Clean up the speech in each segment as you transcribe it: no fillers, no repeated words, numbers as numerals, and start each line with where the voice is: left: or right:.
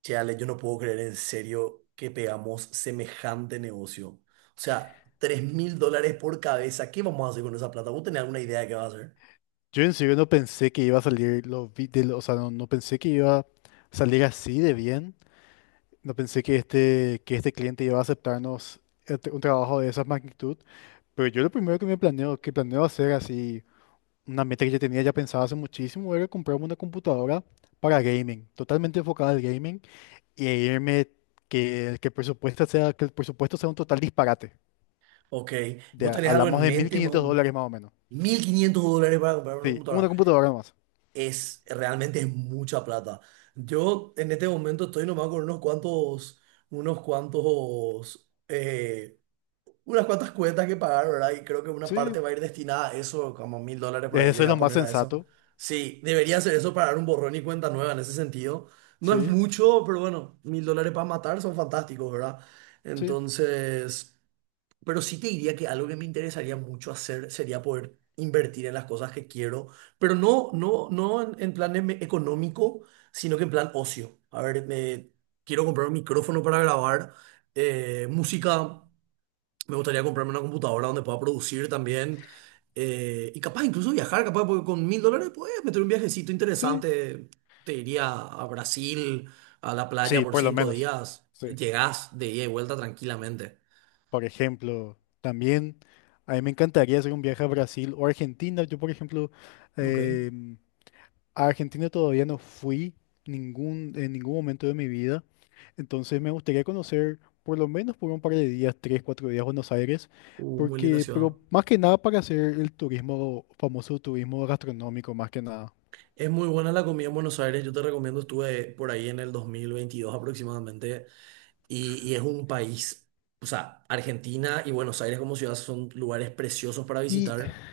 right: Che, Ale, yo no puedo creer en serio que pegamos semejante negocio. O sea, $3000 por cabeza. ¿Qué vamos a hacer con esa plata? ¿Vos tenés alguna idea de qué vas a hacer?
left: Yo en serio no pensé que iba a salir los vi- de lo- o sea, no, no pensé que iba a salir así de bien. No pensé que este cliente iba a aceptarnos un trabajo de esa magnitud. Pero yo lo primero que planeo hacer así, una meta que yo tenía ya pensada hace muchísimo, era comprarme una computadora para gaming, totalmente enfocada al gaming, y irme que el presupuesto sea un total disparate.
right: Ok.
left: De,
right: ¿Vos
left: a-
right: tenés algo
left: hablamos
right: en
left: de mil
right: mente más o
left: quinientos
right: menos?
left: dólares más o menos.
right: $1500 para comprar una
left: Sí, una
right: computadora.
left: computadora más.
right: Es, realmente es mucha plata. Yo en este momento estoy nomás con unos cuantos, unas cuantas cuentas que pagar, ¿verdad? Y creo que una
left: Sí,
right: parte va a ir destinada a eso, como $1000 por ahí le
left: eso es
right: voy
left: lo
right: a
left: más
right: poner a eso.
left: sensato.
right: Sí, debería ser eso para dar un borrón y cuenta nueva en ese sentido. No es
left: Sí.
right: mucho, pero bueno, $1000 para matar son fantásticos, ¿verdad?
left: Sí,
right: Entonces, pero sí te diría que algo que me interesaría mucho hacer sería poder invertir en las cosas que quiero, pero no en, económico, sino que en plan ocio. A ver, me, quiero comprar un micrófono para grabar música. Me gustaría comprarme una computadora donde pueda producir también. Y capaz incluso viajar, capaz, porque con $1000 puedes meter un viajecito
left: sí,
right: interesante. Te iría a Brasil, a la playa
left: sí,
right: por
left: por lo
right: cinco
left: menos.
right: días.
left: Sí.
right: Llegás de ida y vuelta tranquilamente.
left: Por ejemplo, también a mí me encantaría hacer un viaje a Brasil o Argentina. Yo, por ejemplo,
right: Ok.
left: em, a Argentina todavía no fui en ningún momento de mi vida. Entonces me gustaría conocer por lo menos por un par de días, tres, cuatro días Buenos Aires,
right: Muy linda ciudad.
left: pero más que nada para hacer el turismo, famoso turismo gastronómico, más que nada.
right: Es muy buena la comida en Buenos Aires. Yo te recomiendo, estuve por ahí en el 2022 aproximadamente. Y es un país, o sea, Argentina y Buenos Aires como ciudad son lugares preciosos para
left: Y
right: visitar.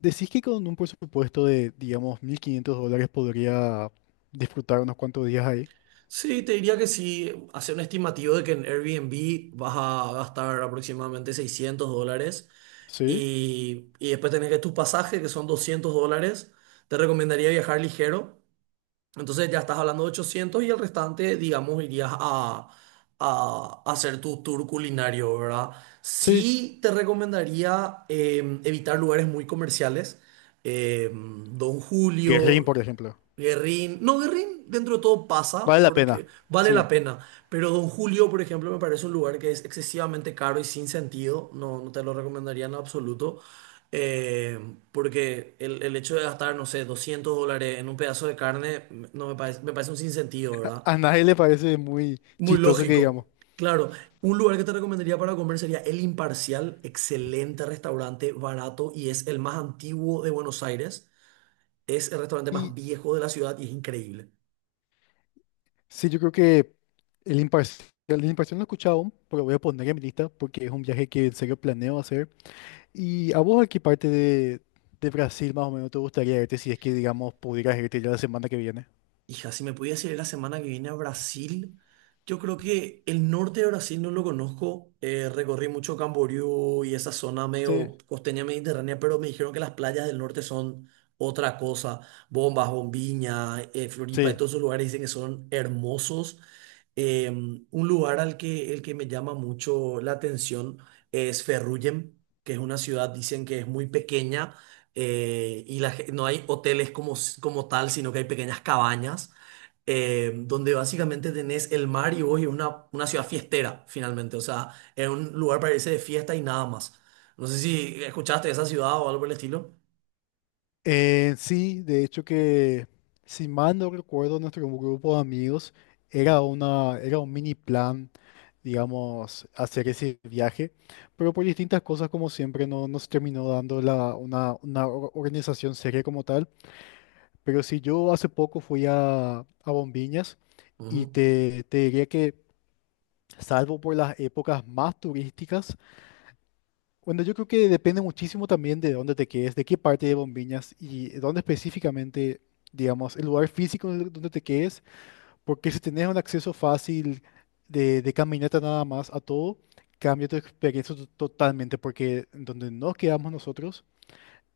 left: decís que con un presupuesto de, digamos, $1.500 podría disfrutar unos cuantos días ahí.
right: Sí, te diría que sí, hacer un estimativo de que en Airbnb vas a gastar aproximadamente $600
left: Sí,
right: y después tenés que tus pasajes, que son $200, te recomendaría viajar ligero. Entonces ya estás hablando de 800 y el restante, digamos, irías a hacer tu tour culinario, ¿verdad?
left: sí.
right: Sí te recomendaría evitar lugares muy comerciales. Don
left: Guerrín,
right: Julio.
left: por ejemplo.
right: Guerrín, no, Guerrín dentro de todo pasa
left: Vale la pena.
right: porque vale
left: Sí.
right: la pena, pero Don Julio, por ejemplo, me parece un lugar que es excesivamente caro y sin sentido, no, no te lo recomendaría en absoluto, eh, porque el hecho de gastar, no sé, $200 en un pedazo de carne, no me parece, me parece un sinsentido, ¿verdad?
left: A nadie le parece muy
right: Muy
left: chistoso que digamos.
right: lógico. Claro, un lugar que te recomendaría para comer sería El Imparcial, excelente restaurante, barato y es el más antiguo de Buenos Aires, es el restaurante más
left: Y
right: viejo de la ciudad y es increíble.
left: sí, yo creo que el imparcial no he escuchado aún, pero voy a poner en mi lista porque es un viaje que en serio planeo hacer. ¿Y a vos a qué parte de Brasil más o menos te gustaría irte si es que, digamos, pudieras irte ya la semana que viene?
right: Hija, si me pudiese ir la semana que viene a Brasil, yo creo que el norte de Brasil no lo conozco. Recorrí mucho Camboriú y esa zona
left: Sí.
right: medio costeña mediterránea, pero me dijeron que las playas del norte son otra cosa. Bombas, Bombiña, Floripa, y
left: Sí.
right: todos esos lugares dicen que son hermosos. Un lugar al que, el que me llama mucho la atención es Ferrugem, que es una ciudad, dicen que es muy pequeña. No hay hoteles como, como tal, sino que hay pequeñas cabañas donde básicamente tenés el mar y vos y una ciudad fiestera, finalmente. O sea, es un lugar para irse de fiesta y nada más. No sé si escuchaste de esa ciudad o algo por el estilo.
left: Sí, de hecho que, si mal no recuerdo, nuestro grupo de amigos era un mini plan, digamos, hacer ese viaje, pero por distintas cosas, como siempre, no nos terminó dando una organización seria como tal. Pero si yo hace poco fui a Bombiñas y
right: Ujú.
left: te diría que, salvo por las épocas más turísticas. Bueno, yo creo que depende muchísimo también de dónde te quedes, de qué parte de Bombiñas y dónde específicamente, digamos, el lugar físico donde te quedes, porque si tenés un acceso fácil de caminata nada más a todo, cambia tu experiencia totalmente, porque en donde nos quedamos nosotros,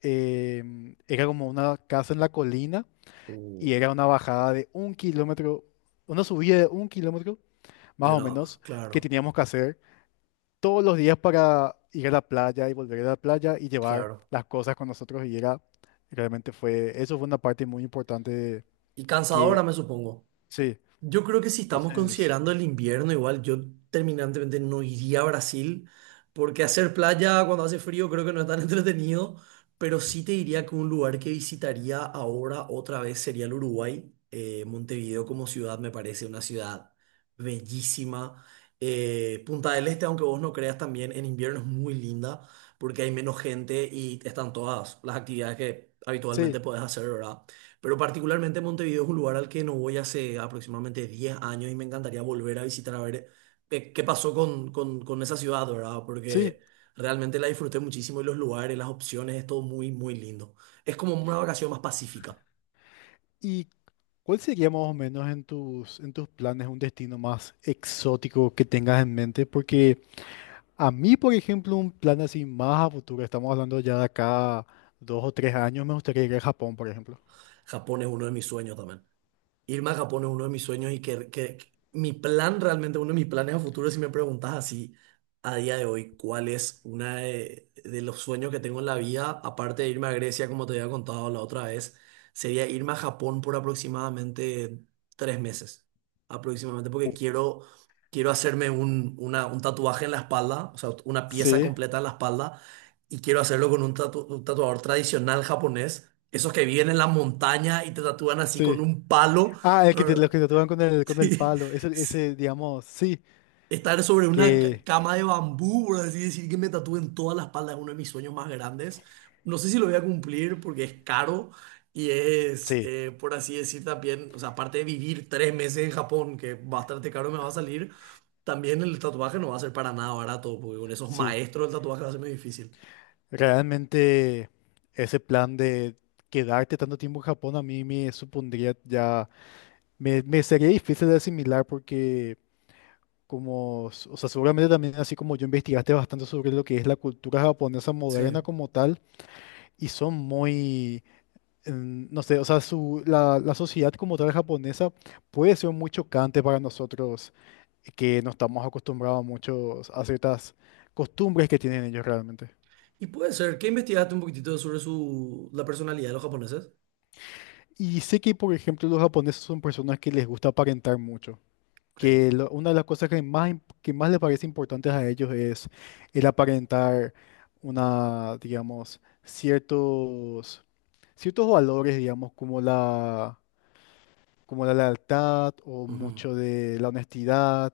left: era como una casa en la colina
right: Uh,
left: y era una bajada de 1 kilómetro, una subida de 1 kilómetro
right: Y
left: más o
right: una,
left: menos que
right: claro,
left: teníamos que hacer todos los días para ir a la playa y volver a la playa y llevar
right: claro.
left: las cosas con nosotros y era, realmente fue, eso fue una parte muy importante de
right: Y cansadora,
left: que,
right: me supongo.
left: sí,
right: Yo creo que si estamos
left: entonces,
right: considerando el invierno, igual yo terminantemente no iría a Brasil, porque hacer playa cuando hace frío creo que no es tan entretenido, pero sí te diría que un lugar que visitaría ahora otra vez sería el Uruguay. Montevideo como ciudad me parece una ciudad bellísima. Punta del Este, aunque vos no creas también, en invierno es muy linda porque hay menos gente y están todas las actividades que
left: sí,
right: habitualmente podés hacer, ¿verdad? Pero particularmente Montevideo es un lugar al que no voy hace aproximadamente 10 años y me encantaría volver a visitar a ver qué, qué pasó con esa ciudad, ¿verdad?
left: sí.
right: Porque realmente la disfruté muchísimo y los lugares, las opciones, es todo muy, muy lindo. Es como una vacación más pacífica.
left: ¿Y cuál sería más o menos en tus planes un destino más exótico que tengas en mente? Porque a mí, por ejemplo, un plan así más a futuro, estamos hablando ya de acá 2 o 3 años, me gustaría ir a Japón, por ejemplo.
right: Japón es uno de mis sueños también. Irme a Japón es uno de mis sueños y que mi plan realmente, uno de mis planes a futuro, si me preguntas así a día de hoy, cuál es una de los sueños que tengo en la vida, aparte de irme a Grecia, como te había contado la otra vez, sería irme a Japón por aproximadamente 3 meses, aproximadamente, porque
left: Uh.
right: quiero, quiero hacerme un tatuaje en la espalda, o sea, una pieza
left: Sí,
right: completa en la espalda, y quiero hacerlo con un tatuador tradicional japonés. Esos que viven en la montaña y te tatúan así con
left: sí.
right: un palo
left: Ah, el que te, los
right: ¿verdad?
left: que te tocan con el
right: Sí,
left: palo. Ese,
right: sí.
left: ese, digamos, sí,
right: Estar sobre una
left: que
right: cama de bambú, por así decir, que me tatúen toda la espalda es uno de mis sueños más grandes. No sé si lo voy a cumplir porque es caro y es,
left: sí,
right: por así decir, también, o sea, aparte de vivir 3 meses en Japón, que bastante caro me va a salir, también el tatuaje no va a ser para nada barato, porque con esos
left: sí.
right: maestros el tatuaje va a ser muy difícil.
left: Realmente ese plan de quedarte tanto tiempo en Japón a mí me supondría ya, me sería difícil de asimilar porque o sea, seguramente también así como yo investigaste bastante sobre lo que es la cultura japonesa moderna
right: Sí.
left: como tal y son muy no sé, o sea, la sociedad como tal japonesa puede ser muy chocante para nosotros que no estamos acostumbrados muchos a ciertas costumbres que tienen ellos realmente.
right: Y puede ser, ¿qué investigaste un poquitito sobre su, la personalidad de los japoneses?
left: Y sé que, por ejemplo, los japoneses son personas que les gusta aparentar mucho,
right: Ok.
left: una de las cosas que más les parece importantes a ellos es el aparentar una, digamos, ciertos valores, digamos, como la lealtad o mucho de la honestidad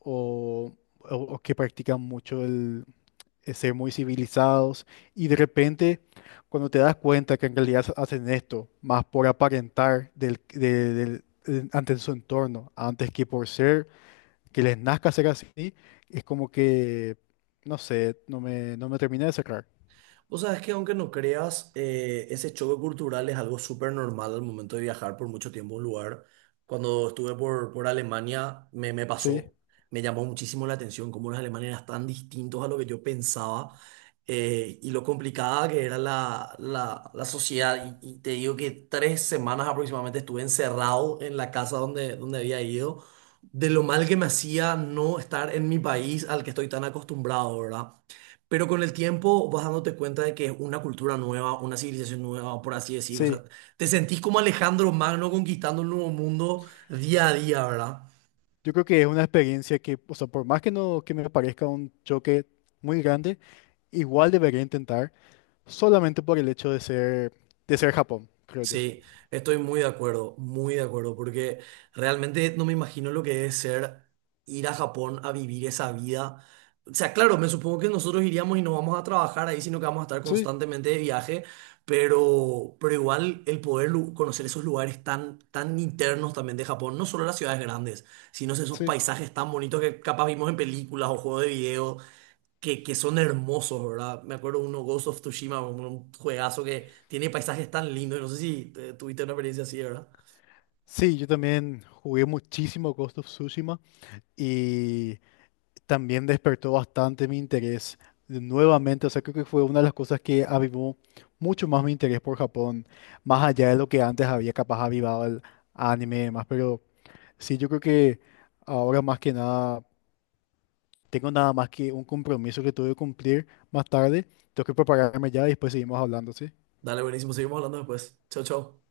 left: o, o que practican mucho el ser muy civilizados. Y de repente cuando te das cuenta que en realidad hacen esto más por aparentar del, de- del- en- ante su entorno antes que por ser que les nazca ser así, es como que no sé, no me terminé de cerrar.
right: Vos sabés que aunque no creas, ese choque cultural es algo súper normal al momento de viajar por mucho tiempo a un lugar. Cuando estuve por Alemania me, me
left: Sí,
right: pasó, me llamó muchísimo la atención cómo los alemanes eran tan distintos a lo que yo pensaba y lo complicada que era la sociedad. Y te digo que 3 semanas aproximadamente estuve encerrado en la casa donde, donde había ido, de lo mal que me hacía no estar en mi país al que estoy tan acostumbrado, ¿verdad? Pero con el tiempo vas dándote cuenta de que es una cultura nueva, una civilización nueva, por así decirlo. O sea,
left: sí,
right: te sentís como Alejandro Magno conquistando un nuevo mundo día a día, ¿verdad?
left: yo creo que es una experiencia que, o sea, por más que no que me parezca un choque muy grande, igual debería intentar, solamente por el hecho de ser Japón, creo yo.
right: Sí, estoy muy de acuerdo, porque realmente no me imagino lo que es ser ir a Japón a vivir esa vida. O sea, claro, me supongo que nosotros iríamos y no vamos a trabajar ahí, sino que vamos a estar
left: Sí,
right: constantemente de viaje, pero igual el poder conocer esos lugares tan, tan internos también de Japón, no solo las ciudades grandes, sino esos
left: sí.
right: paisajes tan bonitos que capaz vimos en películas o juegos de video que son hermosos, ¿verdad? Me acuerdo uno, Ghost of Tsushima, un juegazo que tiene paisajes tan lindos. No sé si tuviste una experiencia así, ¿verdad?
left: Sí, yo también jugué muchísimo Ghost of Tsushima y también despertó bastante mi interés nuevamente. O sea, creo que fue una de las cosas que avivó mucho más mi interés por Japón, más allá de lo que antes había capaz avivado el anime y demás. Pero sí, yo creo que ahora más que nada. Tengo nada más que un compromiso que tuve que cumplir más tarde. Tengo que prepararme ya y después seguimos hablando, ¿sí?
right: Dale, buenísimo. Seguimos hablando después. Chao, chao.